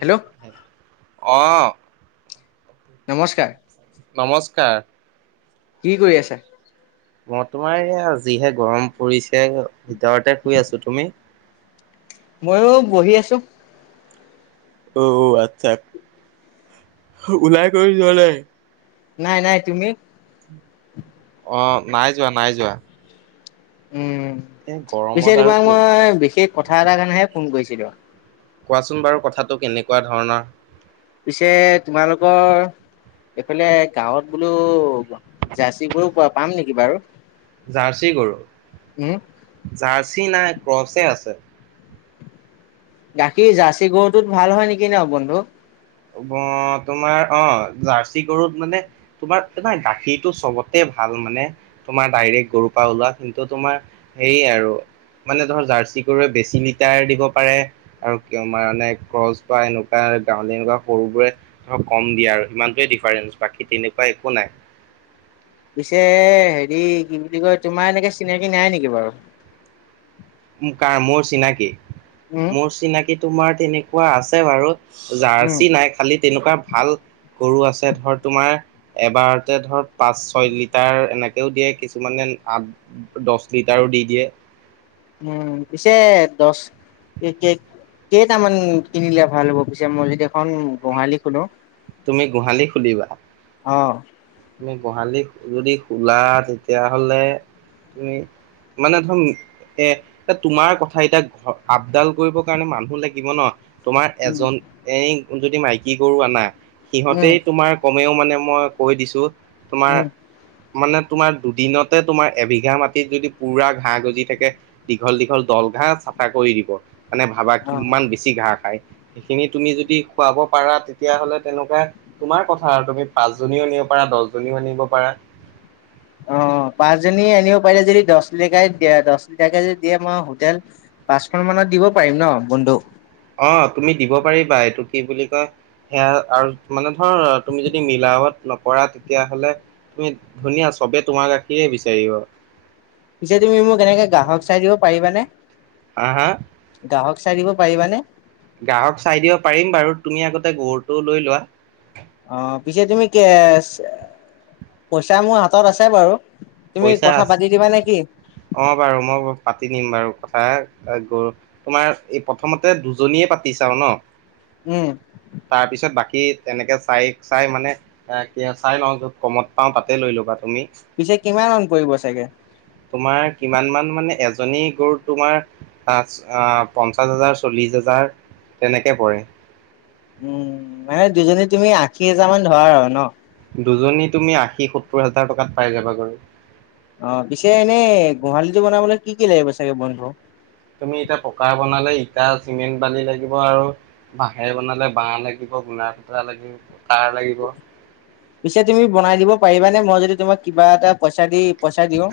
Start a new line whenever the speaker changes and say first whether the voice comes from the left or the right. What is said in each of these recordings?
left: Hello
right: [unintelligible] অ।
left: নমস্কাৰ।
right: কাৰ
left: কি কৰি আছে?
right: মই তোমাৰ এয়া আ যিহে গৰম পৰিছে ভিতৰতে শুই আছো। তুমি?
left: ময়ো বহি আছো।
right: অ আচ্ছা, ওলাই কলো যোৱা নাই?
left: নাই নাই। তুমি?
right: অ নাই যোৱা নাই যোৱা।
left: উম।
right: এই
left: পিছে
right: গৰমত আৰু
left: তোমাক
right: ক'ত
left: মই বিশেষ কথা এটাৰ কাৰণেহে ফোন কৰিছিলো।
right: কোৱাচোন বাৰু কথাটো কেনেকুৱা ধৰণৰ?
left: পিছে তোমালোকৰ এইফালে গাঁৱত বোলো জাৰ্চী বোৰো পাম নেকি বাৰু?
right: জাৰ্চি গৰু
left: উম
right: জাৰ্চি নাই, ক্ৰচছে আছে।
left: গাখীৰ জাৰ্চি গৰুটোত ভাল হয় নেকি ন বন্ধু?
right: অ তোমাৰ অ জাৰ্চি গৰুত মানে তোমাৰ এটাই গাখীৰটো চবতে ভাল মানে তোমাৰ ডাইৰেক্ট গৰুৰ পৰা ওলোৱা কিন্তু তোমাৰ হে আৰু মানে ধৰ জাৰ্চি গৰুৱে বেছি লিটাৰ দিব পাৰে আৰু কিয় মানে ক্ৰচ বা এনেকুৱা এ গাঁৱলী এনেকুৱা সৰুবোৰে ধৰক কম দিয়া আৰু সিমানটোৱেই ডিফাৰেঞ্চ বাকী তেনেকুৱা একো নাই।
left: পিছে হেৰি কি বুলি কয় তোমাৰ এনেকে চিনাকি নাই নেকি বাৰু?
right: কাৰ মোৰ চিনাকি
left: উম
right: মোৰ চিনাকি তোমাৰ তেনেকুৱা আছে বাৰু।
left: উম
right: জাৰ্চি নাই খালি তেনেকুৱা ভাল গৰু আছে ধৰ তোমাৰ। এবাৰতে ধৰক পাঁচ, ছয় লিটাৰ এনেকেও দিয়ে। কিছুমানে আঠ, দহ লিটাৰ। [unintelligible] দিয়ে।
left: উম, পিছে দহ। এ কে কেইটামান কিনিলে ভাল হ'ব পিছে মই যদি এখন গোহালি খোলো?
right: তুমি গোহালি খুলিবা?
left: অ।
right: তুমি গোহালি যদি খোলা তেতিয়া হ'লে তুমি মানে ধম এ এ তোমাৰ কথা এতিয়া আপডাল কৰিবৰ কাৰণে মানুহ লাগিব ন। তোমাৰ
left: উম
right: এজন এই যদি মাইকী গৰু আনা
left: উম,
right: সিহঁতেই তোমাৰ কম। তেওঁ মানে মই কৈ দিছো তোমাৰ
left: উম,
right: মানে তোমাৰ দুদিনতে তোমাৰ এবিঘা মাটিত যদি পুৰা ঘাঁ গজি থাকে দীঘল, দীঘল দল ঘা চাফা কৰি দিব মানে ভাবা
left: অ', অ',
right: কিমান বেছি ঘা খাই। সেইখিনি তুমি যদি খুৱাব পাৰা তেতিয়া হ'লে তেনেকুৱা তোমাৰ কথা আৰু তুমি পাঁচজনীও নিয় পাৰা দহজনীও আনিব পাৰা।
left: অ পাঁচজনী আনিব পাৰিলে যদি দহ লিকাই দিয়ে দহ লিটাকে যদি দিয়ে মই হোটেল পাঁচখন মানত দিব পাৰিম ন বন্ধু।
right: অ তুমি দিব পাৰিবা এইটো কি বুলি কয় সেয়া আৰু মানে ধৰ তুমি যদি মিলাৱত নকৰা তেতিয়া হ'লে তুমি ধুনীয়া চবে তোমাৰ গাখীৰে বিচাৰিব।
left: পিছে তুমি মোক এনেকে গ্ৰাহক চাই দিব পাৰিবানে?
right: হা হা
left: গ্ৰাহক চাই দিব পাৰিবানে?
right: গাহক চাই দিব পাৰিম বাৰু তুমি আগতে গৰুটো লৈ লোৱা।
left: অ', পিছে তুমি কে পইচা মোৰ হাতত আছে বাৰু। তুমি
right: পইচা
left: কথা
right: আছে
left: পাতি দিবানে কি?
right: অ', বাৰু মই পাতি দিম বাৰু কথা গৰু তোমাৰ এই প্ৰথমতে দুজনীয়ে পাতি চাওঁ ন,
left: উম,
right: তাৰপিছত বাকী তেনেকে চাই চাই মানে এ কি চাই ন য'ত কমত পাওঁ তাতে লৈ ল'বা। তুমি
left: পিছে কিমান মান পৰিব চাগে?
right: তোমাৰ কিমান মান মানে এজনী গৰু তোমাৰ তাত আহ পঞ্চাশ হাজাৰ চল্লিশ হাজাৰ তেনেকে পৰে।
left: উম মানে দুজনীত তুমি আশী হেজাৰ মান ধৰা আৰু ন?
right: দুজনী তুমি আশী সত্তৰ হাজাৰ টকাত পাই যাবা বাৰু।
left: অ', পিছে এনেই গোহালিটো বনাবলৈ কি কি লাগিব চাগে বন্ধু?
right: তুমি এতিয়া পকাৰ বনালে ইটা চিমেণ্ট বালি লাগিব আৰু বাঁহেৰে বনালে বাঁহ লাগিব গুণা সুঁতা লাগিব তাঁৰ লাগিব। [inaudible]
left: পিছে তুমি বনাই দিব পাৰিবানে মই যদি তোমাক কিবা এটা পইচা দি পইচা দিওঁ।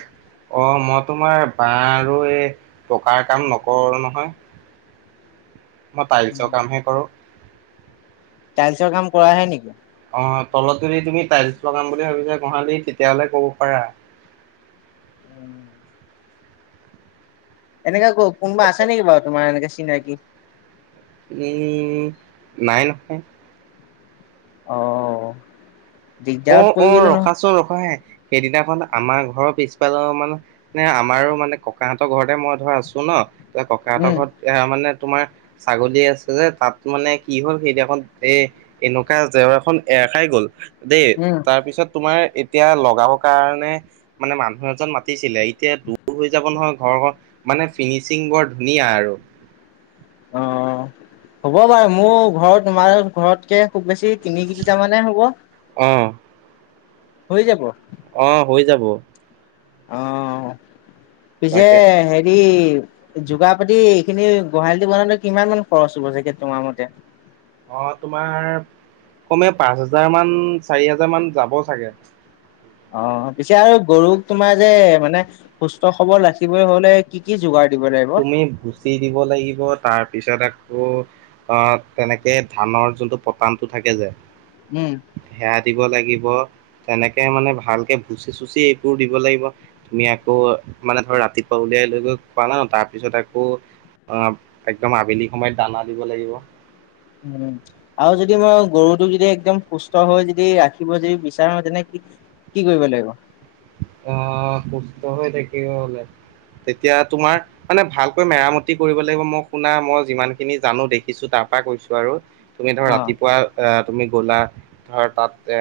right: অ', মই তোমাৰ বা আৰু এই পকাৰ কাম নকৰো নহয়। মই টাইলছৰ কামহে কৰো।
left: টাইলছৰ কাম কৰা হে নেকি?
right: অ', তলত যদি তুমি টাইলছ লগাম [unintelligible] তেতিয়াহ'লে ক'ব পাৰা।
left: এনেকা ক-কোনোবা আছে নেকি বাৰু তোমাৰ এনে চিনাকি?
right: উম, নাই নহয়।
left: অ।
right: অ
left: দিগদাৰত পৰি
right: অ
left: গলো নহয়।
right: ৰখাচোন ৰখা হে সেইদিনাখন আমাৰ ঘৰৰ পিছ ফালৰ মানে আমাৰো মানে ককাহঁতৰ ঘৰতে মই ধৰা আছো ন ককাহতৰ
left: উম,
right: ঘৰত এ মানে তোমাৰ ছাগলী আছে যে তাত মানে কি হ'ল সেইদিনাখন এ এনেকুৱা [unintelligible] এখন এ দেখাই গ'ল দেই
left: উম,
right: তাৰপিছত তোমাৰ এতিয়া লগও কাৰণে মানে মানুহ এজন মাতিছিলে এতিয়া দূৰ হৈ যাব নহয় ঘৰখন মানে ফিনিচিং বৰ ধুনীয়া আৰু।
left: অ। হ'ব বাৰু মোৰ ঘৰত তোমাৰ ঘৰতকে খুব বেছি তিনি কিলোমিটাৰ মানে হ'ব।
right: অঁ।
left: হৈ যাব।
right: অ হৈ যাব।
left: অ পিছে
right: তাকে
left: হেৰি যোগাৰ পাতি এইখিনি গোহালিটো বনাতে কিমান মান খৰচ হ'ব জেকেট তোমাৰ মতে?
right: অ তোমাৰ কমে পাঁচ হাজাৰ মান চাৰি হাজাৰ মান যাব চাগে।
left: অ পিছে আৰু গৰুক তোমাৰ যে মানে সুস্থ খবৰ ৰাখিবলৈ হলে কি কি যোগাৰ? দিব লাগিব?
right: তুমি ভুচি দিব লাগিব তাৰপিছত আকৌ আহ তেনেকে ধানৰ যোনটো পতানতটো থাকে যে
left: উম।
right: সেয়া দিব লাগিব তেনেকে মানে ভালকে ভুচি চুচি এইবোৰ দিব লাগিব তুমি আকৌ মানে ধৰ ৰাতিপুৱা উলিয়াই লৈ গৈ পোৱা ন তাৰপিছত আকৌ অ একদম আবেলি সময়ত দানা দিব লাগিব।
left: উম আৰু যদি মই গৰুটোক যদি একদম সুস্থ হৈ যদি ৰাখিব যদি বিচাৰো তেনে কি কি কৰিব লাগিব?
right: আহ সুস্থ হৈ থাকিব হলে? তেতিয়া তোমাৰ মানে ভালকৈ মেৰামতি কৰিব লাগিব মই শুনা মই যিমান খিনি জানো দেখিছো তাৰ পা কৈছো আৰু তুমি ধৰা
left: অ',
right: ৰাতিপুৱা আহ তুমি গ'লা ধৰ তাত এ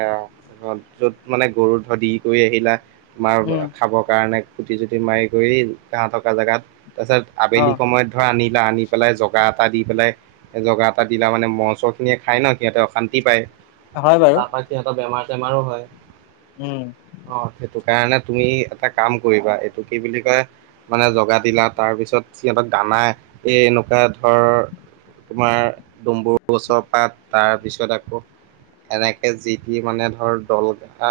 right: যত মানে গৰু [unintelligible] দি কৰি আহিলা তোমাৰ
left: উম,
right: খাবৰ কাৰণে কুটি জুটি মাৰি কৰি তাহতক এটা জেগাত তাৰপিছত আবেলি
left: অ',
right: সময়ত ধৰা আনিলা আনি পেলাই জগাত এটা দি পেলাই জগা এটা দিলা মানে মহ চহ খিনিয়ে খায় ন সিহঁতে অশান্তি পায়।
left: হয় বাৰু।
right: তাৰপৰা সিহঁতৰ বেমাৰ চেমাৰো হয়।
left: উম।
right: সেই কাৰণে তুমি এটা কাম কৰিবা এইটো কি বুলি কয় মানে জগা দিলা তাৰপিছত সিহঁতক গা আমাৰ এই এনেকুৱা ধৰ তোমাৰ ডম্বৰু গছৰ পাত তাৰপিছত আকৌ এনেকে যি টি মানে ধৰ দল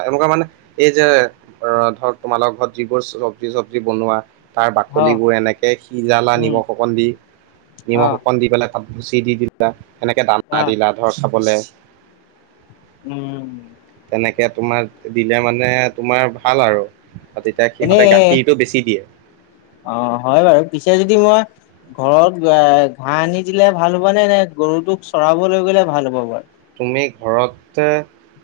right: এনেকুৱা মানে এই যে ধৰক তোমালোকৰ ঘৰত যিবোৰ চবজি চবজি বনোৱা তাৰ
left: অ',
right: বাকলিবোৰ এনেকে সিজালা
left: উম,
right: নিমখ অকণ দি,
left: অ',
right: নিমখ অকণ দি পেলাই তাত ভুচি দি দিলা এনেকে দানা
left: অ',
right: দিলা ধৰ খাবলে
left: উম।
right: এনেকে তোমাৰ দিলে মানে তোমাৰ ভাল আৰু। আৰু তেতিয়া সিহঁতে
left: এনেই
right: গাখীৰটো বেছি দিয়ে
left: অ হয় বাৰু পিছে যদি মই ঘৰত ঘাঁহ আনি দিলে ভাল হ'ব নে নে গৰুটোক চৰাবলৈ গ'লে ভাল হ'ব বাৰু?
right: আমি ঘৰতে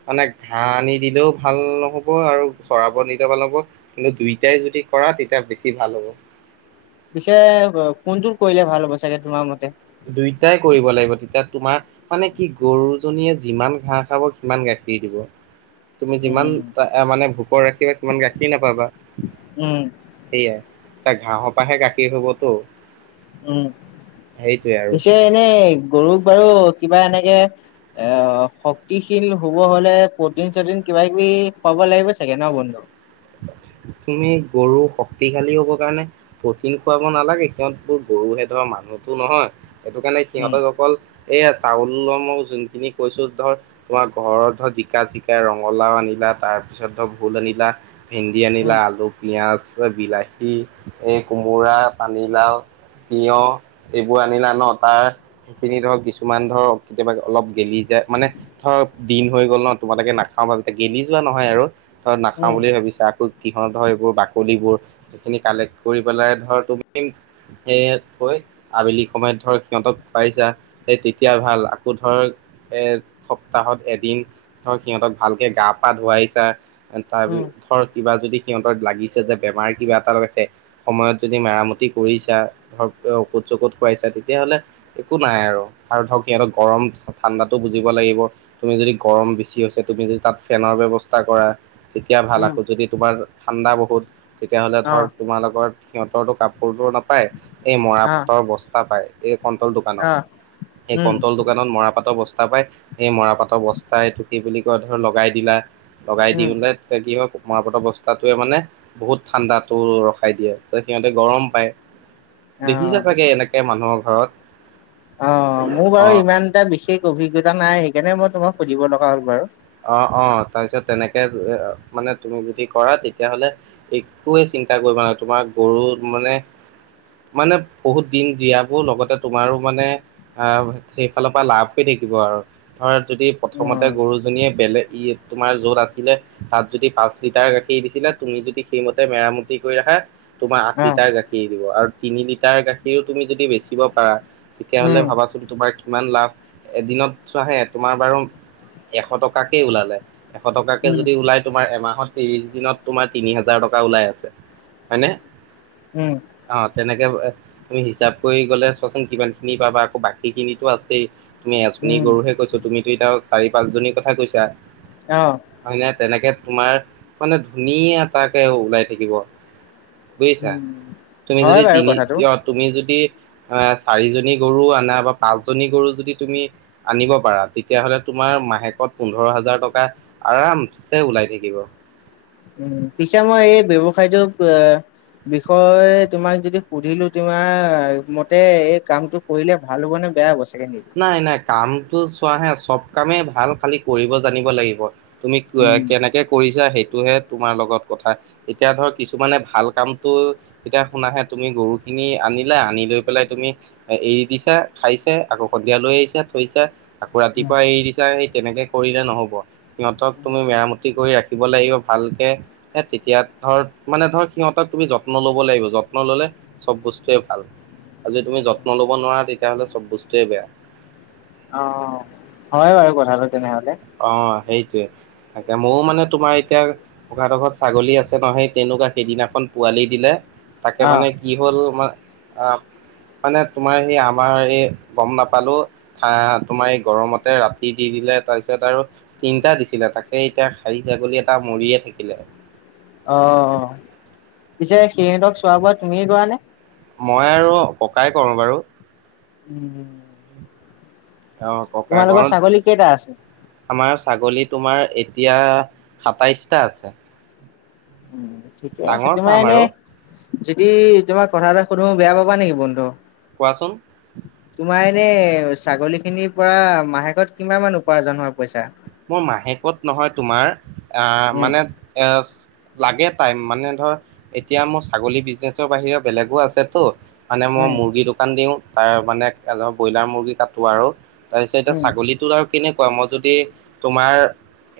right: মানে ঘাঁহ আনি দিলেও ভাল নহব আৰু চৰাব নিলেও ভাল হব কিন্তু দুইটাই যদি কৰা তেতিয়া বেছি ভাল হ'ব।
left: পিছে কোনটোত কৰিলে ভাল হ'ব চাগে তোমাৰ মতে?
right: দুইটাই কৰিব লাগিব তেতিয়া তোমাৰ মানে কি গৰুজনীয়ে যিমান ঘাঁ খাব সিমান গাখীৰ দি দিব। তুমি যিমান
left: উম।
right: মানে ভোকৰ ৰাখিবা সিমান গাখীৰ নাপাবা
left: উম,
right: সেইয়াই তাৰ ঘাঁহৰ পৰাহে গাখীৰ হবতো।
left: উম,
right: সেইটোৱে আৰু
left: পিছে এনেই গৰু বাৰু কিবা এনেকে অ, শক্তিশীল হব হলে প্ৰটিন-চটিন কিবা-কিবি, পাব লাগিব চাগে ন বন্ধু?
right: তুমি গৰু শক্তিশালী হ'বৰ কাৰণে প্ৰটিন খুৱাব নালাগে, সিহঁতবোৰ গৰুহে ধৰা মানুহতো নহয়। সেইটো কাৰণে
left: উম,
right: সিহঁতৰ অকল এয়া চাউল মই যোনখিনি কৈছো ধৰ তোমাৰ ঘৰত ধৰা জিকা-চিকা ৰঙালাও আনিলা। তাৰ পিছত ধৰক ভোল আনিলা ভেন্দি আনিলা
left: উম,
right: আলু, পিয়াজ, বিলাহী, এই কোমোৰাঁ, পানীলাও, তিয়হ এইবোৰ আনিলা ন তাৰ সেইখিনি ধৰক কিছুমান ধৰক কেতিয়াবা অলপ গেলি যায়। মানে ধৰক দিন হৈ গ'ল ন তোমালোকে নাখাও বা এতিয়া গেলি যোৱা নহয় আৰু। ত নাখাওঁ
left: উম,
right: বুলিয়ে ভাবিছো। কিহৰ ধৰ এইবোৰ বাকলিবোৰ এইখিনি কালেক্ট কৰি পেলাই ধৰ তুমি এ, আবেলি সময়ত ধৰক সিহঁতক খুৱাইছা এই তেতিয়া ভাল আকৌ ধৰ এ, সপ্তাহত এদিন ধৰক সিহঁতক ভালকে গা, পা ধুৱাইছা তাৰ পি
left: উম,
right: ছত যদি সিহঁতত লাগিছে যে বেমাৰ কিবা এটা হৈ আছে সময়ত যদি মেৰামতি কৰিছা ধৰক, ঔষধ-চৌখধ খুৱাইছা তেতিয়া হ'লে একো নাই আৰু আৰু ধৰক সিহঁতক গৰম ঠাণ্ডাটো বুজিব লাগি গিব তুমি যদি গৰম বেছি আছে, তুমি যদি তাত ফেনৰ ব্যৱস্থা কৰা। তেতিয়া ভাল,
left: উম,
right: আকৌ যদি তোমাৰ ঠাণ্ডা বহুত তেতিয়াহ'লে ধৰ
left: অ',
right: তোমাৰ লগৰ সিহঁতৰো কাপ- কাপোৰ টো নাপায় এই
left: অ',
right: মৰাপাটৰ বস্তা পায়, এই কণ্টল দোকানত।
left: অ',
right: সেই
left: উম,
right: কণ্টল দোকানত মৰা পাতৰ বস্ তাৰপাই সেই মৰাপাতৰ বস্তা এইটো কি বুলি কয় ধৰ লগাই দিলা। লগাই দি
left: উম।
right: বোলে, তেতিয়া কি হয় মৰাপটৰ বস্তাটোৱে মানে বহুত ঠাণ্ডাটো ৰখাই দিয়ে, ত' সিহঁতে গৰম পায়।
left: অ',
right: দেখিছা চাগে এনেকে মানুহৰ ঘৰত?
left: অঁ, মোৰ
right: অ
left: বাৰু ইমান এটা বিশেষ অভিজ্ঞতা নাই সেইকাৰণে মই তোমাক সুধিব লগা হ'ল বাৰু।
right: অঁ অঁ তাৰপিছত তেনেকে এ মানে তুমি যদি কৰা তেতিয়াহ'লে একোৱে চিন্ চিন্তা কৰিব নালাগে তোমাৰ গৰু মানে মানে বহুত দিন জীয়াবও লগতে তোমাৰো মানে আহ সেইফালৰ পৰা লাভ হে দিব আৰু ধৰ যদি প্ৰথমতে
left: উম,
right: গৰুজনীয়ে বেলেগ ই তোমাৰ য'ত আছিলে তাত যদি পাঁচ লিটাৰ গাখীৰ দিছিলে, তুমি যদি সেইমতে মেৰামতি কৰি ৰাখা তোমাৰ আঠ
left: অ',
right: লিটাৰ গাখীৰ দিব। আৰু তিনি লিটাৰ গাখীৰো তুমি যদি বেচিব পাৰা তেতিয়া হ'লে
left: উম,
right: ভাবাচোন তোমাৰ কিমান লাভ এদিনত চোৱা হে তোমাৰ বাৰু এশ টকা টকাকেই ওলালে এশ টকাকে
left: উম,
right: যদি ওলাই তোমাৰ এমাহত ত্ৰিৰিশ দিনত তোমাৰ তিনি হাজাৰ টকা ওলাই আছে হয়নে?
left: উম,
right: অঁ তেনে- এ তুমি হিচাপ কৰি গ'লে চোৱাচোন কিমান খিনি পাবা, আকৌ বাকী খিনিটো আছেই। তুমি এজনী
left: উম,
right: গৰুহে কৈছো, তুমিতো এতিয়া চাৰি পাঁচজনী কৈছা।
left: অঁহ
right: হয় নে তেনেকে তোমাৰ মানে, ধুনীয়া এটাকে ওলাই থাকিব। বুজিছা,
left: উম।
right: তুমি
left: হয়
right: যদি
left: বাৰু
right: তিনি
left: কথাটো।
right: অ তুমি যদি, এ চাৰিজনী গৰু আনা বা পাঁচজনী গৰু যদি তুমি আনিব পাৰা তেতিয়াহ'লে তুমি, তোমাৰ মাহেকত পোন্ধৰ হাজাৰ টকা আৰামছে ওলাই থাকিব।
left: উম, পিছে মই এই ব্যৱসায়টো বে বিষয় তোমাক যদি সুধিলো তোমাৰ মতে এই কামটো কৰিলে ভাল হ'ব নে বেয়া হব। চাগে নেকি?
right: নাই-নাই কামটো চোৱা হা চব কামেই ভাল খালি কৰিব জানিব লাগিব। তুমি
left: উম,
right: কৱা-কেনেকে কৰিছা সেইটোহে। তোমাৰ লগত কথা, এতিয়া ধৰ কিছুমানে ভাল কামটো, এতিয়া শুনাহে তুমি গৰু খিনি আ আনিলা আনি লৈ পেলাই তুমি এৰি দিছা খাইছে আকৌ, সন্ধিয়া লৈ আহিচা থৈছা, আকৌ
left: উম,
right: ৰাতিপুৱা এৰি দিছা সেই তেনেকে কৰিলে নহব। সিহঁতক তুমি মেৰামতি কৰি ৰাখি দিব লাগিব ভালকে এ, তেতিয়া ধৰ মানে ধৰ সিহঁতক তুমি যত্ন ল'ব লাগিব, যত্ন ললে চব বস্তুৱে ভাল। যদি তুমি যত্ন লব নোৱাৰা তেতিয়াহ'লে চব বস্তুৱে বেয়া।
left: অ', হয় বাৰু কথাটো তেনেহলে।
right: অ', সেইটোৱে। তাকে ময়ো মানে তোমাৰ এতিয়া ককা হঁতৰ ঘৰত ছাগলী আছে নহয়, তেনেকুৱা সেইদিনাখন পোৱালি দিলে। তাকে মানে
left: অ',
right: কি হ'ল মই, অ' মানে তোমাৰ সেই আমাৰ এই গম নাপালো, আ, তোমাৰ এই গৰমতে ৰাতি দি দিলে তাৰপিছত আৰু তিনটা দিছিলে তাকে এতিয়া খাহী ছাগলী এটা মৰিয়ে থাকিলে।
left: অ', পিছে সিহঁতক চোৱা-বোৱা তুমিয়ে কৰা নে?
right: মই আৰু ককায়ে কৰো বাৰু।
left: উম, উম।
right: [inaudible] অ', ককা
left: তোমালোকৰ
right: ঘৰত,
left: ছাগলী কেইটা আছে?
right: আমাৰ ছাগলী তোমাৰ এত, এতিয়া সাতাইছ টা আছে।
left: উম, ঠিকে আছে,
right: ডাঙৰ
left: তোমাৰ
right: ফাৰ্ম আৰু
left: এনেই যদি তোমাক কথা এটা সুধো বেয়া পাবা নেকি বন্ধু?
right: কোৱাচোন।
left: তোমাৰ এনেই ছাগলী খিনিৰ পৰা মাহেকত কিমান মান উপাৰ্জন হয় পইচা।
right: মোৰ মাহেকত নহয় তোমাৰ, আ,
left: উম,
right: মানে এ লাগে টাইম মানে ধৰ, এতিয়া মোৰ ছাগলী বিজনেচৰ বাহিৰে বেলেগো আছেতো। মানে মই
left: উম,
right: মুৰ্গী দোকান দিওঁ, তাৰ মানে এজন ব্ৰইলাৰ মুৰ্গী কাটো আৰু। তাৰপিছত এতিয়া
left: উম।
right: ছাগলীটোৰ আৰু কেনেকুৱা মই যদি তোমাৰ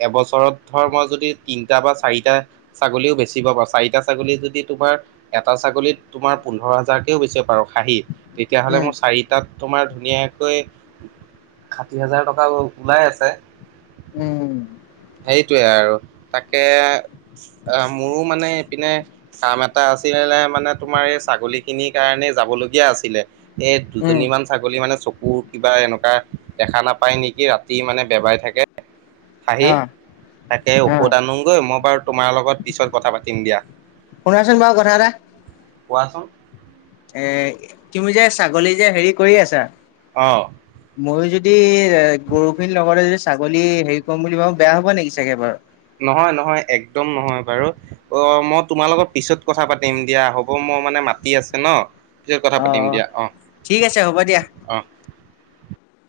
right: এবছৰত ধৰ মই যদি তিনটা বা চাৰিটা ছাগলীও বেচিব পাও, চাৰিটা ছাগলীও যদি তো তোমাৰ, এটা ছাগলীত তোমাৰ পোন্ধৰ হাজাৰকেও বেচিব পাৰোঁ খাঁহী। তেতিয়াহ'লে
left: উম,
right: মোৰ চাৰিটাত তোমাৰ ধুনীয়াকৈ ষাঠি হাজাৰ টকা ওলাই আছে।
left: উম।
right: সেইটোৱে আৰু তাকে মোৰো মানে এইপিনে কাম এটা আছিলে। মানে তোমাৰ এই ছাগলী খিনিৰ কাৰণে যাবলগীয়া আছিলে, এই
left: উম,
right: দুজনী মান ছাগলী মানে চক কুৰ কিবা এনেকুৱা দেখা নাপায় নেকি, ৰাতি মানে বেবাই থাকে। খাহী,
left: অ',
right: তাকে
left: অ',
right: ঔষধ আনোগৈ। মই বাৰু তোমাৰ লগত পিছত কথা পাতিম দিয়া,
left: শুনাচোন বাৰু কথা এটা
right: কোৱাচোন।
left: এ, তুমি যে ছাগলী যে হেৰি কৰি আছা?
right: অ'।
left: ময়ো যদি, এ গৰুখিনিৰ লগতে যদি ছাগলী হেৰি কৰিম বুলি ভাবো বেয়া হব নেকি চাগে বাৰু।
right: নহয়-নহয়, একদম নহয় বাৰু। অ' মই তোমাৰ লগত পিছত কথা পাতিম দিয়া হ'ব। ম ম মানে মাতি আছে ন। পিছত কথা পাতিম দিয়া। অ'
left: ঠিক আছে হ'ব দিয়া।
right: অ'।